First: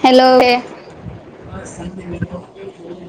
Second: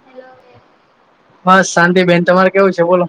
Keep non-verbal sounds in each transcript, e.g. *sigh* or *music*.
Hello બસ શાંતિબેન તમારે કેવું છે બોલો?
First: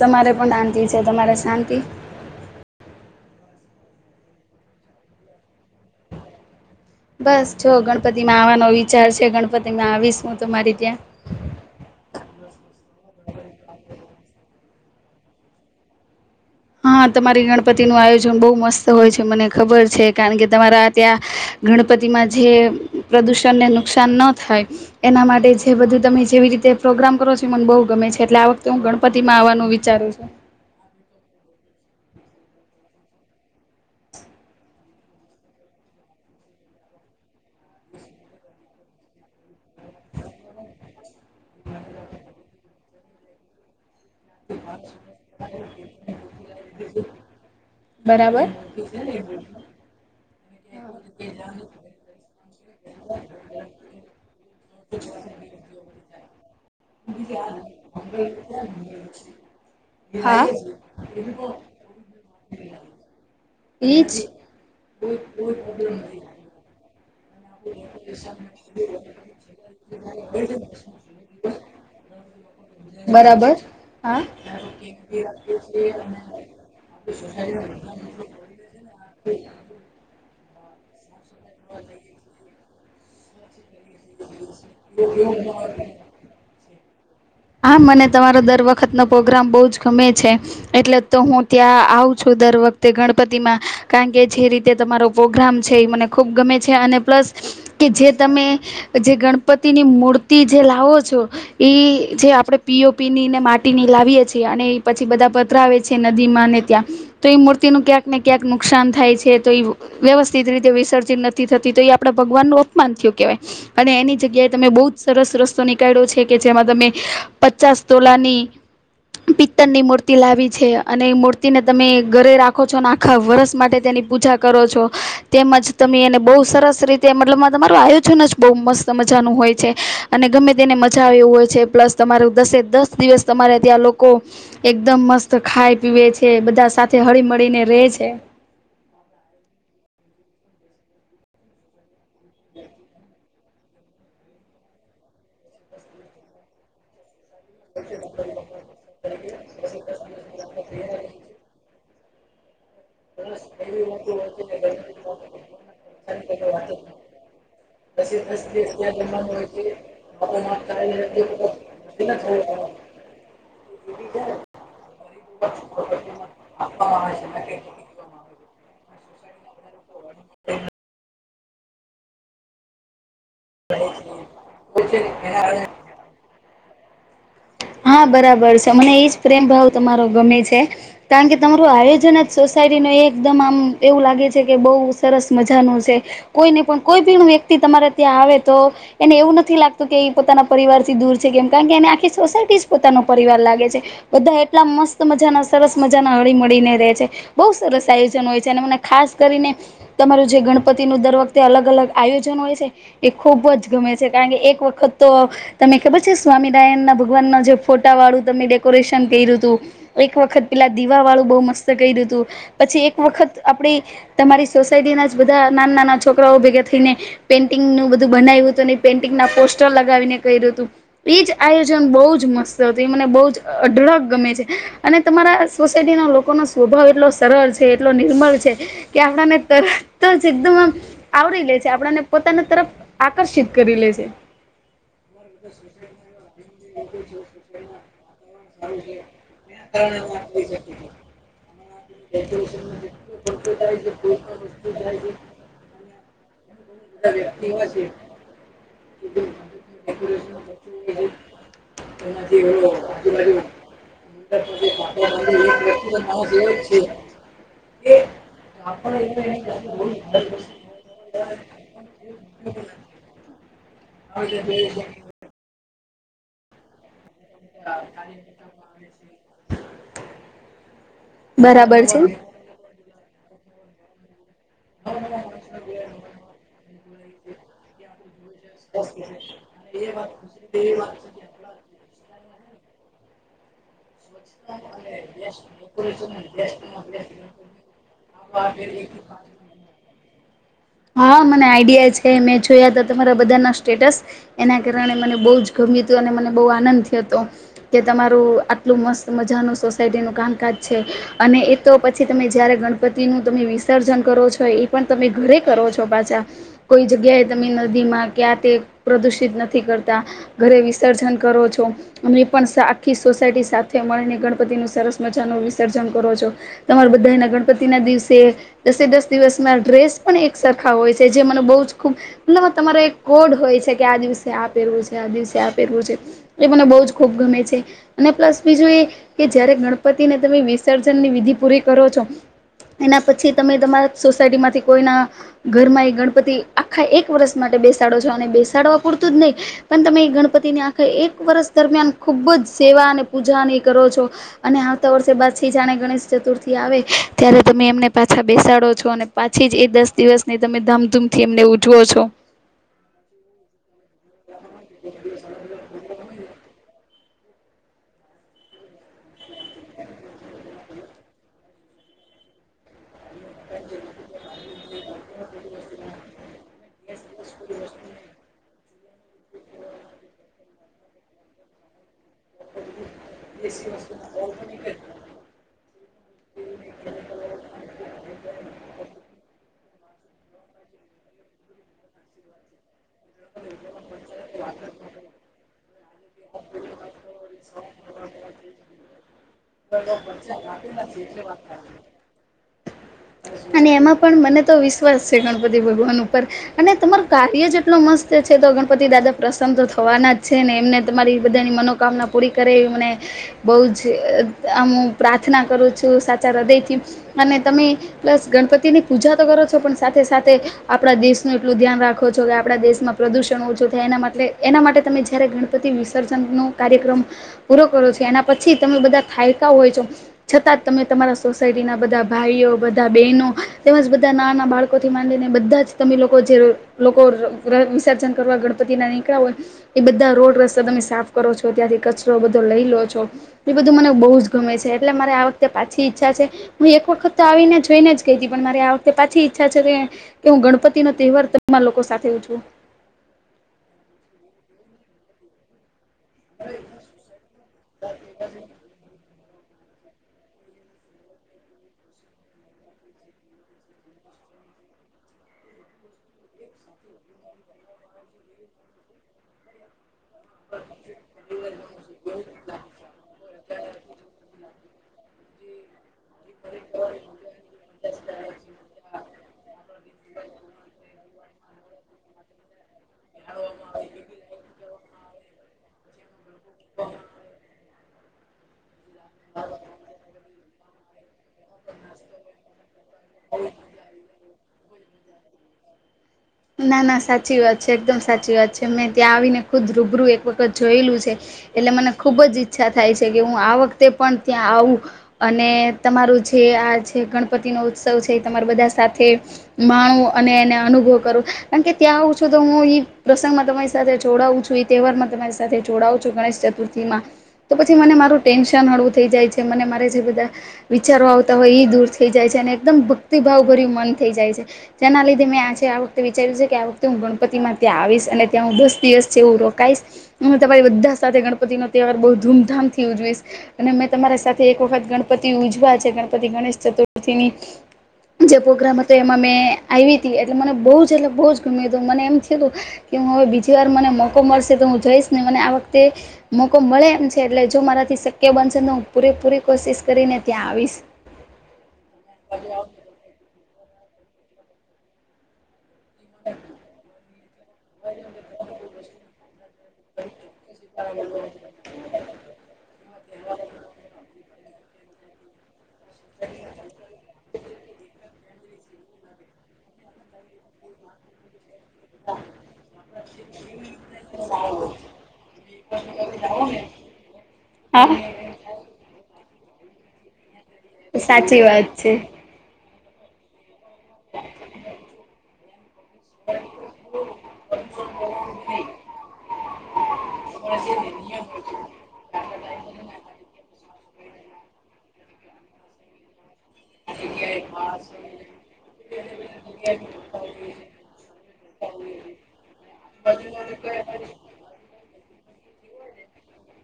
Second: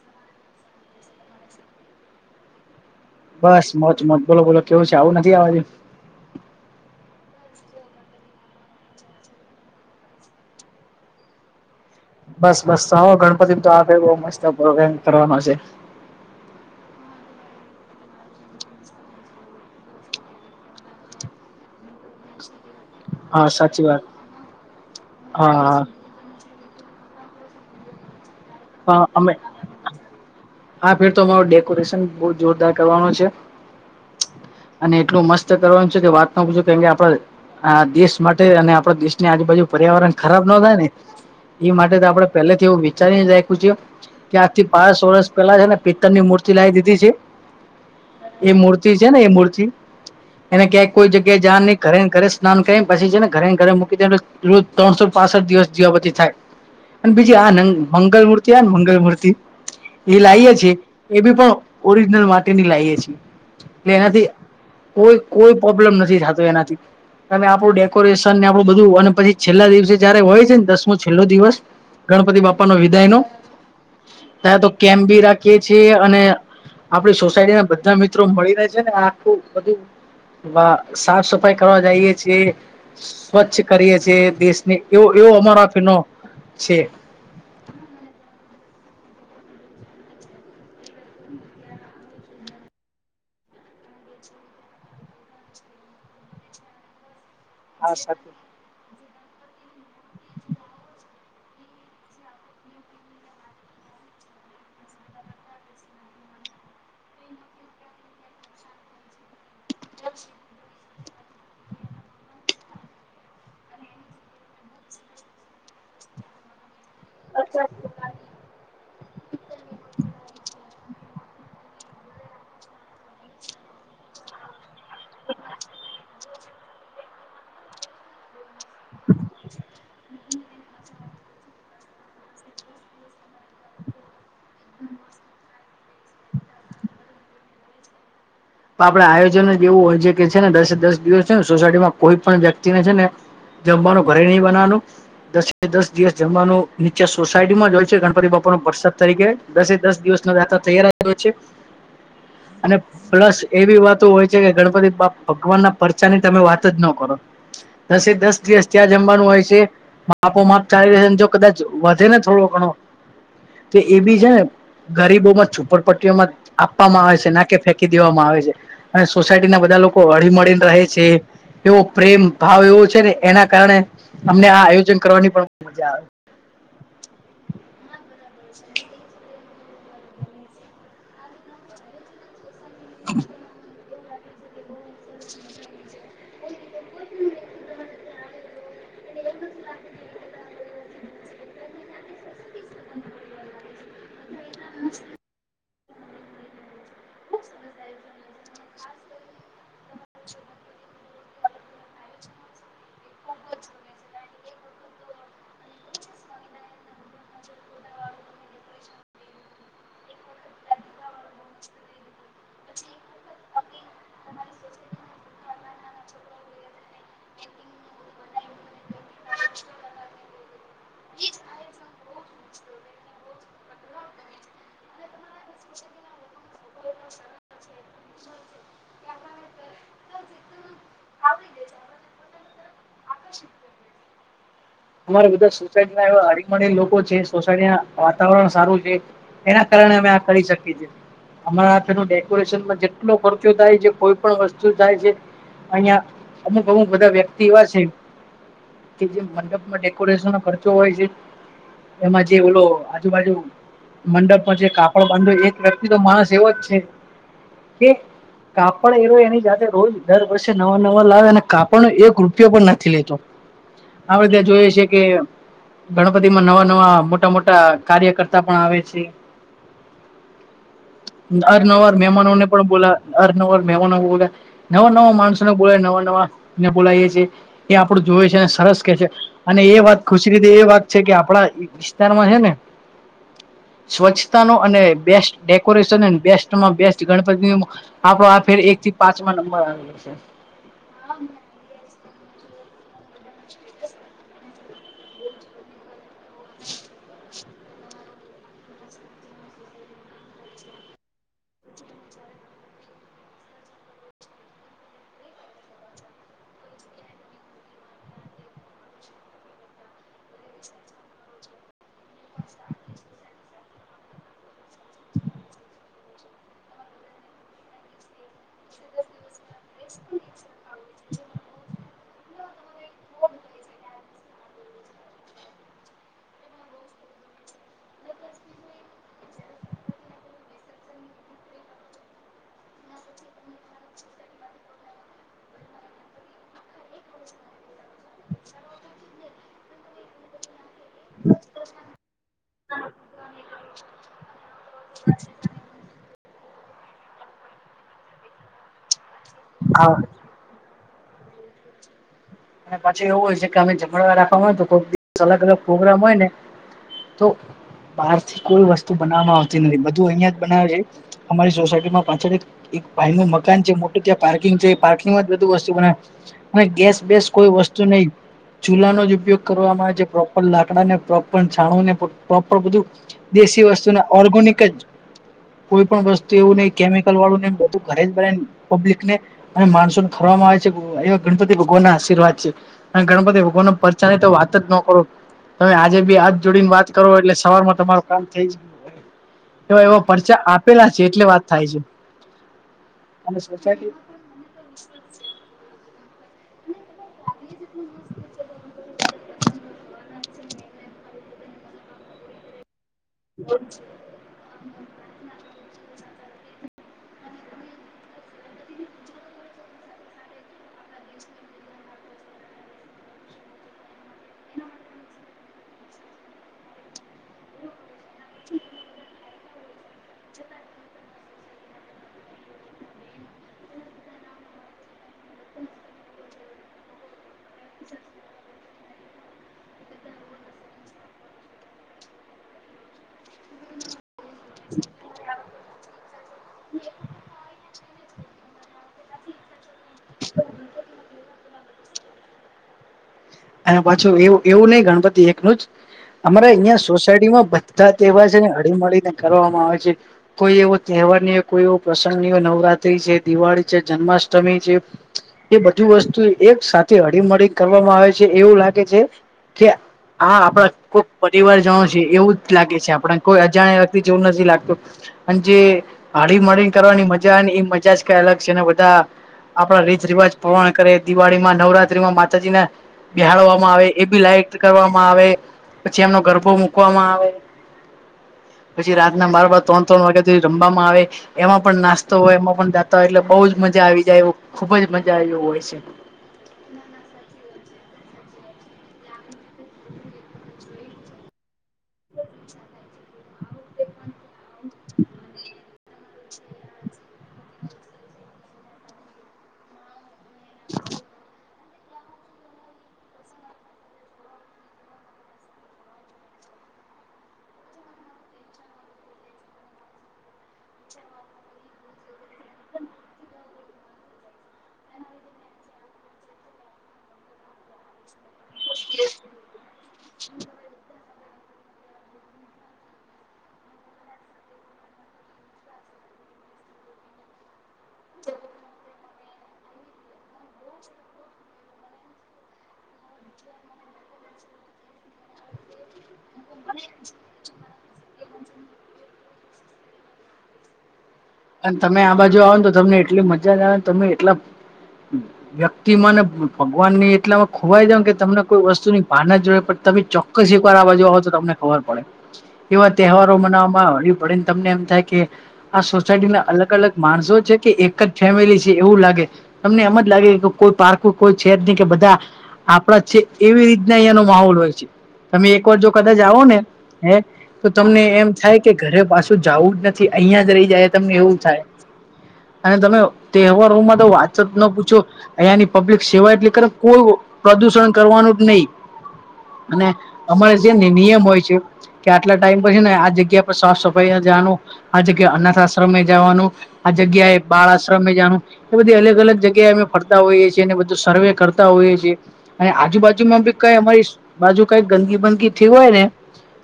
તમારે પણ આંતી છે. તમારે શાંતિ? બસ મોજ મોજ બોલો બોલો કેવું છે આવું નથી આ બાજુ? બસ જો ગણપતિમાં આવાનો વિચાર છે. ગણપતિમાં આવીશ હું તમારી ત્યાં બસ બસ આવો ગણપતિમાં તો આ ભેગો મસ્ત પ્રોગેમ કરવામાં છે. હા તમારી ગણપતિનું આયોજન બહુ મસ્ત હોય છે. મને ખબર છે કારણ કે તમારા ત્યાં ગણપતિમાં જે હા પ્રદૂષણને સાચી વાત નુકસાન ન થાય એના માટે હા જે બધું તમે જેવી રીતે પ્રોગ્રામ કરો છો ઈ મને બહુ ગમે છે. એટલે આ વખ તો હું હા અમે ગણપતિમાં આવાનું વિચારું છું. કોરેશન બહુ જોરદાર કરવાનું છે. અને એટલું મસ્ત કરવાનું છે કે વાત ન પૂછો કેમ કે આપણા આ દેશ માટે અને આપડા દેશની આજુબાજુ પર્યાવરણ ખરાબ નો થાય ને ઈ માટે તો આપણે પેલેથી એવું વિચારીને જ રાખ *inaudible* કે આજ થી પાસ વર્ષ પેલા છે ને પિત્તર ની મૂર્તિ લાવી દીધી છે. બરાબર એ મૂર્તિ છે ને એ મૂર્તિ એને ક્યાંક કોઈ જગ્યાએ જાવાનું નહી ઘરે ને ઘરે સ્નાન કરીને પછી છે ને ઘરે ને ઘરે મૂકી દેવાનું. રોજ ત્રણસો પાસઠ દિવસ દીવાબતી થાય અને બીજી આ મંગલમૂર્તિ કેવાય ને મંગલમૂર્તિ એ હા લાઈએ છીએ. એ બી પણ ઓરિજનલ માટીની લાઈએ છીએ. એટલે એજ એનાથી કોઈ કોઈ પ્રોબ્લેમ નથી થતો એનાથી તમે આપણું ડેકોરેશન ને આપણું બધું અને પછી છેલ્લા દિવસે જયારે હોય છે ને દસમો છેલ્લો દિવસ ગણપતિ બાપા નો વિદાયનો બરાબર હા ત્યાં તો કેમ્પ બી રાખીએે છીએ અને આપડી સોસાયટીના બધા મિત્રો મળીને છે ને આખું બધું વાહ! સાફ સફાઈ કરવા જાઈએ છીએ. સ્વચ્છ કરીએ છીએ. દેશને એવો એવો અમારા આ ફીનો છે. હા મને તમારો દર વખતનો પ્રોગ્રામ બહુ જ ગમે છે એટલે તો હું ત્યાં આવું છું દર વખતે ગણપતિમાં કારણ કે જે રીતે તમારો પ્રોગ્રામ છે એ મને ખૂબ ગમે છે અને પ્લસ કે આ જે તમે સાથે જે ગણપતિની મૂર્તિ જે લાવો છો એ જે આપણે પીઓ પીની ને માટીની લાવીએ છીએ અને એ પછી બધા પધરાવે છે નદીમાં ને ત્યાં તો એ મૂર્તિનું ક્યાંક ને ક્યાંક નુકસાન થાય છે તો એ વ્યવસ્થિત રીતે વિસર્જન નથી થતી તો એ આપણે ભગવાનનું અપમાન થયું કહેવાય અને એની જગ્યાએ તમે બહુ જ સરસ રસ્તો નીકળ્યો છે કે જેમાં તમે પચાસ તોલાની પિત્તર ની મૂર્તિ લાવી છે અને મૂર્ વતિને તમે ઘરે રાખો છો અને આખા વરસ માટે તેની પૂજા કરો છો તેમજ તમે એને બહ સરસ રીતે મતલબ તમારું આયોજન બહુ મસ્ત મજાનું હોય છે અને ગમે તેને મજા આવવી હોય છે પ્લસ તમારું દસે દસ દિવસ તમારે ત્યાં લોકો એકદમ મસ્ત ખાય પીવે છે બધા સાથે હળી મળીને રે છે આપડે આયોજન જ એવું હોય છે છે ને દસે દસ દિવસ છે સોસાયટીમાં કોઈ પણ વ્યક્તિને છે ને જમવાનું ઘરે નહી બનાવાનું દસે દસ દિવસ જમવાનું નીચે સોસાયટીમાં જોય છે ગણપતિ બાપા નો વરસાદ તરીકે દસે દસ દિવસ ન જાતા તૈયાર હોય છે અને પ્લસ બ એવી વાતો હોય છે કે ગણપતિ બાપ ભગવાન ના પરચા ની તમે વાત જ ન કરો દસે દસ દિવસ ત્યાં જમવાનું હોય છે માપો માપ ચાલી રહે જો કદાચ વધે ને થોડો ઘણો તો એ બી છે ને છપરપટ્ટઓ માં આપવામાં આવે છે નાકે ફેંકી દેવામાં આવે છે સોસાયટીનાધા બધા લોકો હળી મળળીને રહે છે એવો પ્રેમ ભાવ એવો છે ને એના કારણે અમને આ આયોજન કરવાની પણ મજા આવે હા બરાબર છે મને એજ પ્રેમ ભાવ તમા ગમે છે કારણ કે તમારું આયોજન શરીરનો એકદમ આમ એવું લાગે છે કે બઉુ સરસ મજાનું છે કોઈ નહી પણ કોઈ ભી વ્યક્તિ તમારે ત્યાં આવે તો એને એવું નથી લાગતું કે પોતાના પરિવાર થી દૂર છે કેમ કારણ કે એને આખી *inaudible* પોતાનો પરિવાર લાગે છે બધા *unintelligible* એટલા મસ્ત મજા ના સરસ મજા ના હળી મળીને રેય છે બો સરસ આયોજન હોય છે‌ અને મને ખાસ કરીને તમારું જે ગણપતિ નું દર વખતે અલગ અલગ આયોજન હોય છે એ ખુબ જ ગમે છે કારણ કે એક વખત તો તને ખબર છે સ્વામિનારાયણ ના ભ ભગવાન જે ફોટા વાળું તમે ડેકોરેશન કર્યું હતું એક વખત પેલા દીવા વાળું બો મસ્ત કર્યું હતું પછી એક વખત આપડી તમારી સોસાયટી ના જ બધા નાના નાના છોકરાઓ ભેગા થઈને પેઇન્ટિંગ નું બધું બનાવ્યું હતું અને પેઇન્ટિંગ ના પોસ્ટર લગાવીને કર્યું હતું એજ આ ન બો જ મસ્ત હતું મને બો જ અઢળક ગમે છે અને તમારા સોસાયટી ના લોકોનો સ્વભાવ એટલો સરળ છે એટલો નિર્મળ છે કે આપણાને તરત જ એકદમ આવરી લે છે આપને પોતાના તરફ આકર્ષિત કરી લે છે અમારે બધા સોચાઈજ *unintelligible* હારી લોકો છે *inaudible* વા ચાંદોદ એક એના કારણે અમે કરી શકીએ અમા ડેકોરેશનમાં જેટલો ખર્ચો થાય છે કોઈ પણ વસ્તુ થાય છે *unintelligible* અમુક અમુક બધા વ્યક્તિ એવા છે કે જે મ ડેકોરેશન ખર્ચો હોય છે એમાં જે ઓલો આજુબાજુ મંડપમાં જે કાપડ બાંધો એક વ્યક્તિ તો માણસ એવો જ છે કે કાપડ *unintelligible* એની જાતે રોજ દર વર્ષે નવા નવા લાવે અને કાપડનો એક રૂપિયો પણ નથી લેતો *unintelligible* જોએ છે કે ગણપતિ માં નવા નવા મ મોટા મોટા કાર્ય કરર્તા પણ આવે છે બરાબર અરનવાર છે. મહેમાનોને પણ બોલા અર નર મેમાનો બોલે નવા નવા માણસો નો બોલે નવા નવા બોલાઈ છી છે એ આપડું જોવે છે અને સરસ કે છે અને એ વાત ખુશી રીતે એ વાત છે કે આપણા વિસ્તાર હે ને સ્વચ્છતા ન અને બેસ્ટ ડેકોરેશન બેસ્ટમાં બેસ્ટ ગણપતિ આપડો આ ફેર એક થી પાંચમા નંબર આવયો છે હા મને આઈડિયા છે મેં જોયા ત તમારા બધાના સ્ટેટસ એના કારણે મને બો જ ગમ્યું હતું અને મને બો આનંદ થીયો હતો કે તમારું આટલું મસ્ત મજાનું સોસાયટીનું કામકાજ છે અને એ તો પછી તમે જ્યારે ગણપતિનું તમે વિસર્જન કરો છો એ પણ તમે ઘરેક કરો છો પાછા કોઈ જગ્યાએ તમે નદી માં ક્યાં તે પ્રદુષિત નથી કરતા ઘરે વિસર્જન કરો છો અમને પણ આખી સોસાયટી સાથે મળીને ગણપતિ નું સરસ મજા નું વિસર્જન કરો છો તમારા બધાના ગણપતિ ના દિવસે દસે દસ દિવસમાં ડ્રેસ પણ એક સરખા હોય છે જે મને બો જ ખુબ એતલ તમારો એક કોડ હોય છે કે આ દિવસે આ પહેરવું છે આ દિવસે આ પહેરવું છે એ મને બહુ જ ખૂબ ગમે છે અને પ્લસ બીજું એ કે જયારે ગણપતિને તમે વિસર્જનની વિધિ પૂરી કરો છો એના પછી તમે તમારા સોસાયટી માંથી કોઈના ઘરમાં એ ગણપતિ આખા એક વર્ષ માટે બેસાડો છો અને બેસાડવા પૂરતું જ નહીં પણ તમે એ ગણપતિને આ એક વર્ષ દરમિયાન ખૂબ જ સેવા અને પૂજાની કરો છો અને આવતા વર્ષે બાદ છે જાણે ગણેશ ચતુર્થી આવે ત્યારે તમે એમને પાછા બેસાડો છો અને પા છેજ એ દસ હા દિવસ ને તમે ધામ તમથી એમને ઉજવો છો. વ રા તો કોઈક દિવ અલગ અલગ પ્રોગ્રામ હોય ને તો બહાર થી કોઈ વસ્તુ બનાવવામાં આવતી નથી બધું અહિયાં જ બનાવે છે અમારી સોસાયટીમાં પાછળ એક ભાઈ નું મકાન છે મોટું ત્યાં પાર્કિંગ છે પાર્કિંગમાં બધું વસ્તુ બનાવે ગેસ બે કોઈ વસ્તુ નહી ચૂલાનો જ ઉપયોગ કરવામાં આવે છે પ્રોપર લાકડાને પ્રોપર છાણું ને પ્રોપર બધું દેશી વસ્તુને ઓર્ગેનિક જ કોઈ પણ વસ્તુ એવું નહી કેમિકલ વાળું ન બધું ઘરે જ બ પ્લિકને અને માણસોને ખરવામાં આવે છે એવા ગણપતિ ભગવાન ના આશીવાત છે ગણપતિ ભગવાનના પરચાની તો વાત જ ન કરો. *unintelligible* આજે બી હાથ જોડીને વાત કરો એટલે સવારમાં તમારું કામ થઈ જ એવા પરચા આપેલા છે એટલે વાત થાય છે. અને એમાં પણ મને તો વિશ્વાસ છે ગણપતિ ભગવાન ઉપર અને તમાર કાર્ય જેટલો મસ્ત છે તો ગણપતિ દાદા પ્રશન્ન તો થવાના જ છે ને એમને તમારી બધાની મનોકામના પૂરી કરે એવી મને બૌ જ આમું પ્રાર્થના કરું છું. સાચા હૃદયથી અને તમે પ્લસ ગણપતિની પૂજા તો કરો છો પણ સાથે સાથે આપણા દેશનું એટલું ધ્યાન રાખો છો કે આપણા દેશમાં પ્રદૂષણ ઓછું થાય એના માટે એના માટે તમે જ્યારે ગણ પતિ વિસર્જન નો કાર્યક્રમ પૂરો કરો છો એના પછી તમે બધા થાયકા હોય છો છતાં તમે તમારા સોસાયટી ના બધા ભાઈઓ બધા બહેનો તેમજ બધા નાના બાળકોથી માંડીને બધા જ તમે લોકો જે લોકો વિસર્જન કરવા ગણપતિ ના નીકળ્યા હોય એ બધા રોડ ર તમે સાફ કરો છો ત્યાંથી કચરો બધો લઈ લો છો એ બધું મને બહુ જ ગમે છે એટલે મારે આ વખતે પાછી ઈચ્છા છે હું એક વખત તો આવીને જોઈને જ કહી હતી પણ મારી આ વખતે પાછી ઈચ્છા છે કે હું ગણપતિ નો તહેવાર તમા લોકો સાથે ઉ છું અને પાછું એવું એવું નઈિ ગણપતિ એકનું જ અમારા અહિયાં સોસાયટી માં બધા તેવાર છે ને હળીમળીને કરવામાં આવે છે કોઈ એવો તહેવાર ની હોય કોઈ એવો પ્રસંગ ની હોય નવરાત્રી છે દિવાળી છે જન્માષ્ટમી છે એ બધું વસ્તુ એક સાથે હળીમળી કરવામાં આવે છે. એવું લાગે છે કે આ આપડા પરિવાર જાણો છ એવું જ લાગે છે આપડ કોઈ અજાણ્યા વ્યક્તિ જેવું નથી લાગતું અન જે હડી માળ કરવાની મજા ને એ મજા જ કઈ અલગ છે ને બધા આપણા રીત રિવાજ પવણ કરે દિવાળી માં નવરાત્રી માં માતાજીને બહાડવામાં આવે એ બી લઇટ કરવામાં આવે પછી એમનો ગરભો મકવામાં આવે પછી રાતના બરબર ત્રણ ત્રણ વાગે રમવામાં આવે એમાં પણ નાસ્તો હોય એમાં પણ તો એટલે બઉુ જ મજા આવી જાય એ ખુબ જ મજા આવ હોય છે. ના ના સાચી વાત છે એકદમ. સાચી વાત છે મેં ત્યાં આવીને ખુદ રૂબરૂ એક વખત જોયેલું છે. એટલે મને ખૂબ જ ઈચ્છા થાય છે કે હું આ વખતે પણ ત્યાં આવું અને તમારું જે આ જે ગણપતિ નો ઉત્સવ છે તમારા બધા સાથે મા અને એને અનુભવ કરું. કારણ કે ત્યાં આવું છું તો હું પ્રસંગમાં તમારી સાથે જોડાવું છું એ તહેવારમાં તમારી સાથે જોડાવું છું, ગણેશ ચતુર્થી માં. તો પછી મને મારું ટેન્શન હળવું થઈ જાય છે મને મારે જે બધા વિચારો આવતા હોય એ દૂર થઈ જાય છે અને એકદમ ભક્તિભાવ ભર્યું મન થઈ જાય છે જેના લીધે મેં આજે વિચાર્યું છે કે આ વખતે હું ગણપતિમાં ત્યાં આવીશ અને ત્યાં હું દસ દિવસ છે એવું રોકાઈશ. હું તમારી બધા સાથે ગણપતિ નો તહેવાર બહુ ધૂમધામથી ઉજવીશ અને મેં તમારી સાથે એક વખત ગણપતિ ઉજવા છે ગણપતિ ગણેશ ચતુર્થીની જે પ્રોગ્રામ હતો એમાં મેં આવી હતી એટલે મને બહ એટલે બહુ જ ગમ્યું હતું મને એમ થયું તું કે હું હવે બીજી વાર મને મોકો મળશે તો હું જઈશ ને મને આ વખતે મોકો મળે એમ છે એટલે જો મારાથી શક્ય બનશેને હું પૂરેપૂરી કોશિશ કરીને ત્યાં આવીશ. અને તમે આ બાજુ આવને તો તમને એટલું મજા બા તમે એટલા મને ભગવાન ને એટલા ખોવાઈ દ કે તમને કોઈ વસ્તુ ની ભાન‌ જ ના જો પણ તમે ચોક્કસ એક વાર આ બાજુ આવો તો તમને ખબર પડે એવા તહેવારો મનાવામાં હળ પડ તમને એમ થાય કે સોસાયટી ના અલગ અલગ માણસો છે કે એક જ ફેમિલી છે એવું લાગે તમને એમ જ લાગે કે કોઈ પાર્ક કોઈ છે ન કે બધા આપણા જ છે એવી રીતના અહિયાયાનો માહોલ હોય છે તમે એક વાર જો કદાચ આવો ને હે તો તમને એમ થાય કે ઘરે પાછ જવું જ નથી અહિયાં જ રહી જાય તમને એવું સાચી થાય વાત છે. અને તમે તહેવારોમાં તો વાચત ના પૂછો અહીયાની પબ્લિક સેવા એટ કોઈ પ્રદુષણ કરવાનું જ નહી અને અમારે જેને નિયમ હોય છે કે આટલા ટાઈમ પર છે ને આ જગ્યા પર સાફ સફાઈ જવાનુ. *inaudible* તમે જવાનું આ જગ્યા એ બાળ આશ્રમ એ જાણ એ બધી અલગ અલગ જગ્યાએ અમે ફરતા હોઈએ છીએ અને બધું સર્વે કરતા હોઈએ છીએ અને આજુબાજુમાં બી કઈ અમારી બાજુ કઈ ગંદગી બંદગી થઈ હોય ને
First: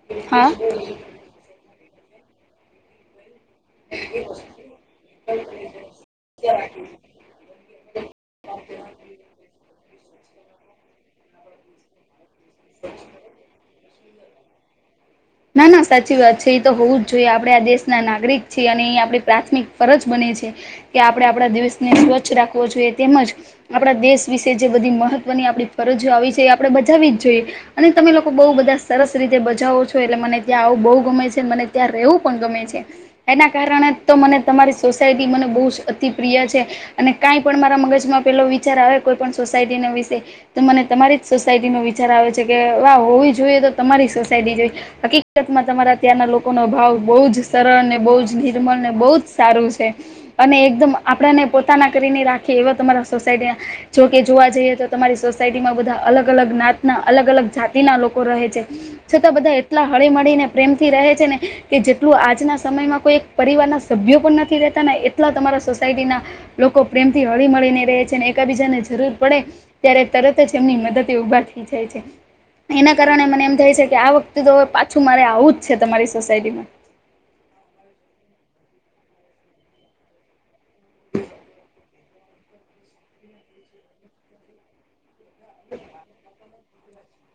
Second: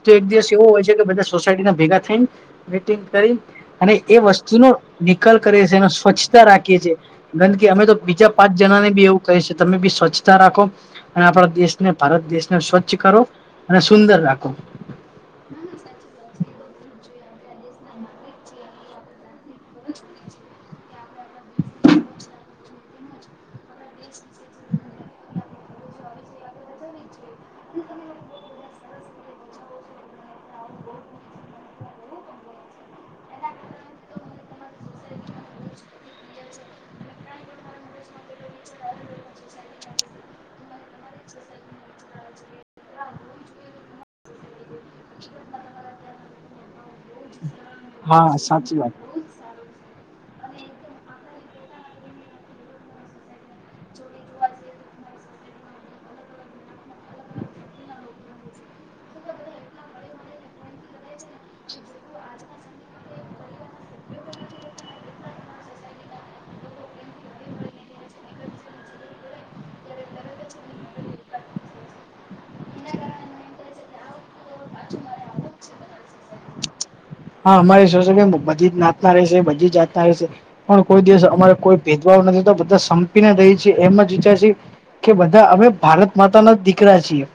તો એક દિવસ એવો હોય છે કે બધા સોસાયટી ના ભેગા થઈ ને મીટિંગ કરી અને એ વસ્તુનો નિકાલ કરીએ છીએ એનો સ્વચ્છતા રાખીએ છીએ ગંદકી અમે તો બીજા પાંચ જણા ને બી એવું કહીએ તમે બી સ્વચ્છ રાખો અને આપણા દેશને ભારત દેશ સ્વચ્છ કરો અને સુંદર રાખો. *inaudible* ના ના સાચી વાત છે એ તો હોવું જ જોઈએ આપડે આ દેશ ના નાગરિક છે અને એ આપડે પ્રાથમિક ફરજ બને છે. કે આપણે આપણા દેશને સ્વચ્છ રાખવો જોઈએ તેમજ આપણા દેશ વિશે જે બધી મહત્વની આપણી ફરજો આવી છે એ આપણે બજાવી જ જોઈએ અને તમે લોકો બહુ બધા સરસ રીતે બજાવો છો. મને ત્યાં આવું બહુ ગમે છે. મને ત્યાં રહેવું પણ ગમે છે. એના કારણે તો મને તમારી સોસાયટી મને બહુ જ અતિ પ્રિય છે. અને કાંઈ પણ મારા મગજમાં પેલો વિચાર આવે કોઈ પણ સોસાયટીના વિશે, તો મને તમારી જ સોસાયટી નો વિચાર આવે છે. કે વાહ હોવી જોઈએ તો તમારી સોસાયટી જેવ હકીકત માં તમારા ત્યાંના લોકોનો ભાવ બહુ જ સરળ ને, બહુ જ નિર્મલ, ને બહુ જ સારું છે. અને એકદમ આપણેને પોતાના કરીને રાખે એવા તમારા સોસાયટી જોકે જોવા જઈએ તો તમારી સોસાયટીમાં બધા અલગ અલગ નાતના અલગ અલગ જાતિના લોકો રહે છે. છતાં બધા એટલા હળી મળીને પ્રેમથી રહે છે ને. કે જેટલું આજના સમયમાં કોઈ એક પરિવારના સભ્યો પણ નથી રહેતા ને એટલા તમારા સોસાયટીના લોકો પ્રેમથી હળી મળીને રહે છે. ને એકબીજાને જરૂર પડે ત્યારે તરત જ એમની મદદ દે ઊભા થઈ જાય છે. એના કારણે મને એમ થાય છે કે આ વખ તો હવે પાછું મારે આવું જ છે તમારી સોસાયટીમાં. હા અમારી સોસાયટી માં બધી જ નાતના રહેશે. બધી જાતના રહેશે. પણ કોઈ દિવસ અમારે કોઈ ભેદભાવ નથી તો બધા સંપીને રહે છે. એમ જ ઈચ્છે કે બધા અમે ભારત માતા ના દીકરા છીએ.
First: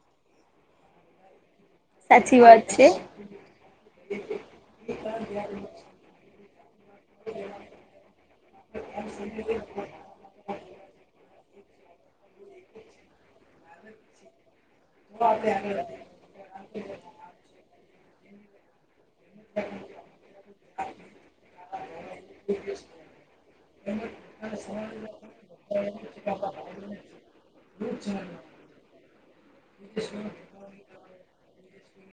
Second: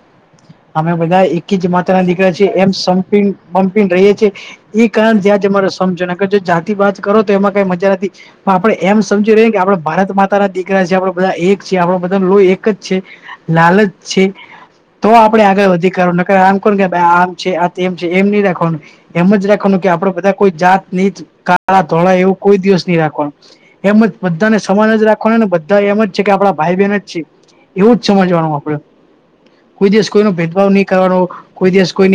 અમે બધા એક જ માતા ના દીકરા સાચી છે. વાત એમ સંપી પંપી ને રહીયે છે. એ કારણ ત્યાં જ અમારે સમજો ને અર જો જાતિ વાત કરો તો એમાં કઈ મજા નથી. હા પણ આપડે એમ સમજી રહી કે આપડ ભારત માતા ના દીકરા છે. આપડ બધા એક છે. આપડો બધાનો લોહી એક જ છે. લાલજ છે તો આપડે આગળ વધી કારું ન આમ કોણ કેાઈ આમ છે આ તેમ એમ નહી રાખવાનું. એમ જ રાવાનું કે આપણેે બધા કોઈ જાત ની કાળા ધોળ એવું કોઈ દિવસ નહી રાખવાનું. એમ જ બધાને સમાન જ રાખવાનુંને. બધા એમ જ છે કે આપડા ભાઈ બહેન જ છે. એવું જ સમજવાનું આપણે. કોઈ દિવસ કોઈ નો ભેદભાવ નહી કરવાનો. કોઈ દિવસ કોઈની